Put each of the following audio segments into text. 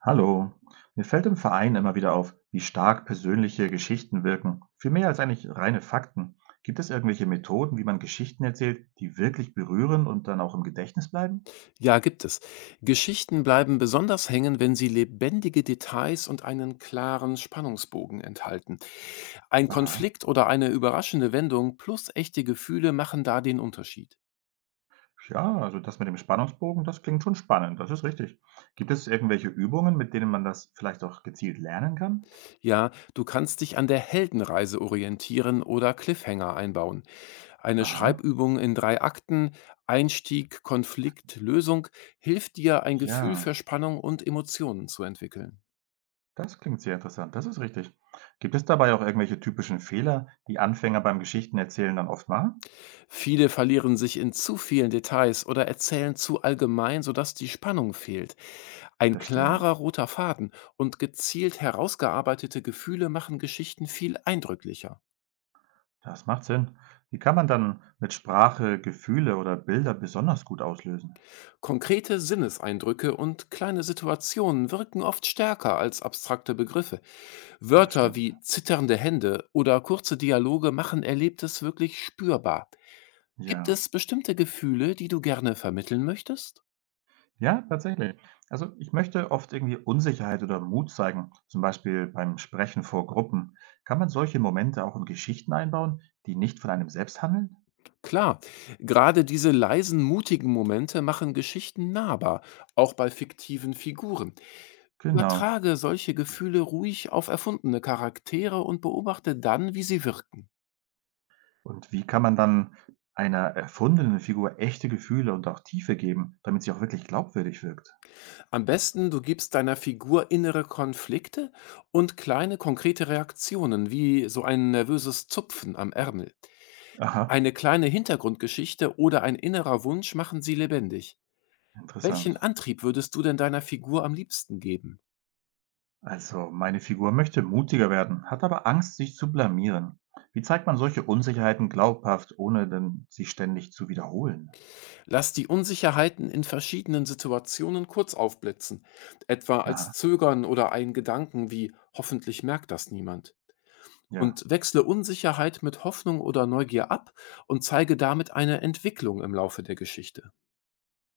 Hallo, mir fällt im Verein immer wieder auf, wie stark persönliche Geschichten wirken. Viel mehr als eigentlich reine Fakten. Gibt es irgendwelche Methoden, wie man Geschichten erzählt, die wirklich berühren und dann auch im Gedächtnis bleiben? Ja, gibt es. Geschichten bleiben besonders hängen, wenn sie lebendige Details und einen klaren Spannungsbogen enthalten. Ein Aha. Konflikt oder eine überraschende Wendung plus echte Gefühle machen da den Unterschied. Ja, also das mit dem Spannungsbogen, das klingt schon spannend, das ist richtig. Gibt es irgendwelche Übungen, mit denen man das vielleicht auch gezielt lernen kann? Ja, du kannst dich an der Heldenreise orientieren oder Cliffhanger einbauen. Eine Aha. Schreibübung in drei Akten, Einstieg, Konflikt, Lösung hilft dir, ein Ja, Gefühl für Spannung und Emotionen zu entwickeln. das klingt sehr interessant, das ist richtig. Gibt es dabei auch irgendwelche typischen Fehler, die Anfänger beim Geschichtenerzählen dann oft machen? Viele verlieren sich in zu vielen Details oder erzählen zu allgemein, sodass die Spannung fehlt. Ein klarer Verstehe. roter Faden und gezielt herausgearbeitete Gefühle machen Geschichten viel eindrücklicher. Das macht Sinn. Wie kann man dann mit Sprache Gefühle oder Bilder besonders gut auslösen? Konkrete Sinneseindrücke und kleine Situationen wirken oft stärker als abstrakte Begriffe. Das Wörter stimmt. wie zitternde Hände oder kurze Dialoge machen Erlebtes wirklich spürbar. Gibt Ja. es bestimmte Gefühle, die du gerne vermitteln möchtest? Ja, tatsächlich. Also ich möchte oft irgendwie Unsicherheit oder Mut zeigen, zum Beispiel beim Sprechen vor Gruppen. Kann man solche Momente auch in Geschichten einbauen, die nicht von einem selbst handeln? Klar, gerade diese leisen, mutigen Momente machen Geschichten nahbar, auch bei fiktiven Figuren. Genau. Übertrage solche Gefühle ruhig auf erfundene Charaktere und beobachte dann, wie sie wirken. Und wie kann man dann einer erfundenen Figur echte Gefühle und auch Tiefe geben, damit sie auch wirklich glaubwürdig wirkt? Am besten, du gibst deiner Figur innere Konflikte und kleine konkrete Reaktionen, wie so ein nervöses Zupfen am Ärmel. Aha, Eine kleine Hintergrundgeschichte oder ein innerer Wunsch machen sie lebendig. Welchen interessant. Antrieb würdest du denn deiner Figur am liebsten geben? Also, meine Figur möchte mutiger werden, hat aber Angst, sich zu blamieren. Wie zeigt man solche Unsicherheiten glaubhaft, ohne denn sie ständig zu wiederholen? Lass die Unsicherheiten in verschiedenen Situationen kurz aufblitzen, etwa als Aha, Zögern oder einen Gedanken wie hoffentlich merkt das niemand. ja, Und wechsle Unsicherheit mit Hoffnung oder Neugier ab und zeige damit eine Entwicklung im Laufe der Geschichte.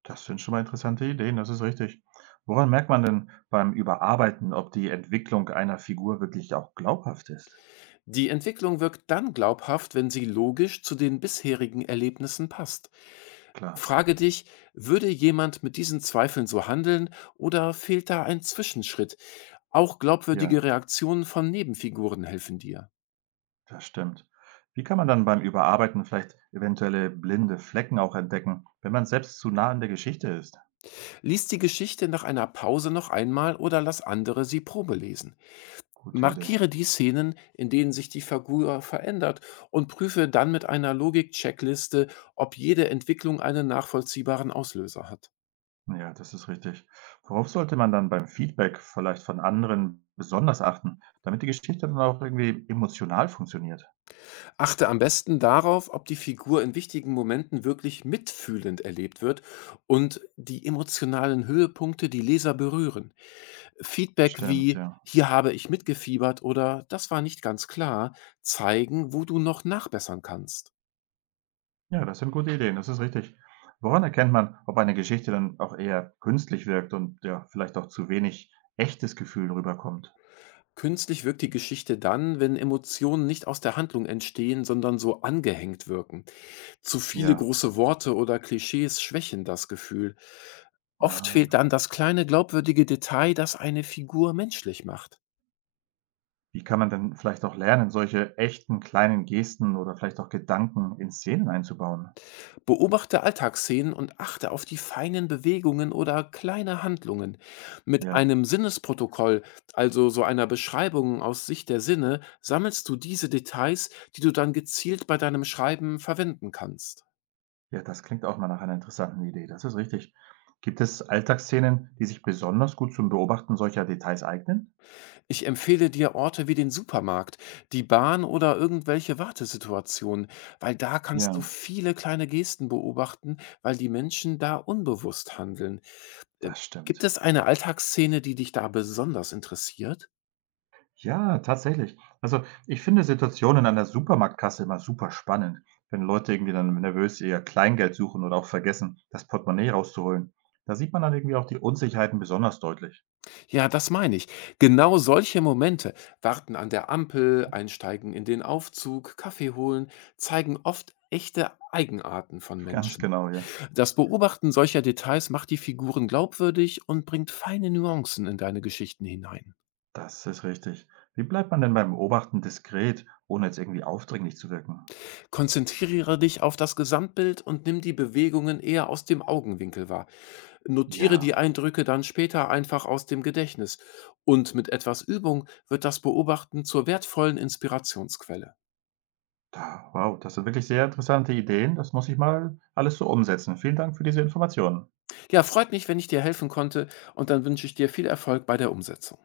das sind schon mal interessante Ideen, das ist richtig. Woran merkt man denn beim Überarbeiten, ob die Entwicklung einer Figur wirklich auch glaubhaft ist? Die Entwicklung wirkt dann glaubhaft, wenn sie logisch zu den bisherigen Erlebnissen passt. Klar, Frage dich, würde jemand mit diesen Zweifeln so handeln oder fehlt da ein Zwischenschritt? Auch glaubwürdige ja, Reaktionen von Nebenfiguren helfen dir. das stimmt. Wie kann man dann beim Überarbeiten vielleicht eventuelle blinde Flecken auch entdecken, wenn man selbst zu nah an der Geschichte ist? Lies die Geschichte nach einer Pause noch einmal oder lass andere sie probelesen. Gute Idee. Markiere die Szenen, in denen sich die Figur verändert und prüfe dann mit einer Logik-Checkliste, ob jede Entwicklung einen nachvollziehbaren Auslöser hat. Ja, das ist richtig. Worauf sollte man dann beim Feedback vielleicht von anderen besonders achten, damit die Geschichte dann auch irgendwie emotional funktioniert? Achte am besten darauf, ob die Figur in wichtigen Momenten wirklich mitfühlend erlebt wird und die emotionalen Höhepunkte die Leser berühren. Feedback Stimmt, wie ja. hier habe ich mitgefiebert oder das war nicht ganz klar zeigen, wo du noch nachbessern kannst. Ja, das sind gute Ideen, das ist richtig. Woran erkennt man, ob eine Geschichte dann auch eher künstlich wirkt und ja, vielleicht auch zu wenig echtes Gefühl rüberkommt? Künstlich wirkt die Geschichte dann, wenn Emotionen nicht aus der Handlung entstehen, sondern so angehängt wirken. Zu viele Ja. große Worte oder Klischees schwächen das Gefühl. Oft fehlt Ah. dann das kleine glaubwürdige Detail, das eine Figur menschlich macht. Wie kann man denn vielleicht auch lernen, solche echten kleinen Gesten oder vielleicht auch Gedanken in Szenen einzubauen? Beobachte Alltagsszenen und achte auf die feinen Bewegungen oder kleine Handlungen. Mit Ja. einem Sinnesprotokoll, also so einer Beschreibung aus Sicht der Sinne, sammelst du diese Details, die du dann gezielt bei deinem Schreiben verwenden kannst. Ja, das klingt auch mal nach einer interessanten Idee. Das ist richtig. Gibt es Alltagsszenen, die sich besonders gut zum Beobachten solcher Details eignen? Ich empfehle dir Orte wie den Supermarkt, die Bahn oder irgendwelche Wartesituationen, weil da kannst du Ja, viele kleine Gesten beobachten, weil die Menschen da unbewusst handeln. Äh, das Gibt stimmt. es eine Alltagsszene, die dich da besonders interessiert? Ja, tatsächlich. Also, ich finde Situationen an der Supermarktkasse immer super spannend, wenn Leute irgendwie dann nervös ihr Kleingeld suchen oder auch vergessen, das Portemonnaie rauszuholen. Da sieht man dann irgendwie auch die Unsicherheiten besonders deutlich. Ja, das meine ich. Genau solche Momente, Warten an der Ampel, Einsteigen in den Aufzug, Kaffee holen, zeigen oft echte Eigenarten von Ganz Menschen. genau, ja. Das Beobachten solcher Details macht die Figuren glaubwürdig und bringt feine Nuancen in deine Geschichten hinein. Das ist richtig. Wie bleibt man denn beim Beobachten diskret, ohne jetzt irgendwie aufdringlich zu wirken? Konzentriere dich auf das Gesamtbild und nimm die Bewegungen eher aus dem Augenwinkel wahr. Notiere die Ja, Eindrücke dann später einfach aus dem Gedächtnis. Und mit etwas Übung wird das Beobachten zur wertvollen Inspirationsquelle. da wow, das sind wirklich sehr interessante Ideen. Das muss ich mal alles so umsetzen. Vielen Dank für diese Informationen. Ja, freut mich, wenn ich dir helfen konnte und dann wünsche ich dir viel Erfolg bei der Umsetzung.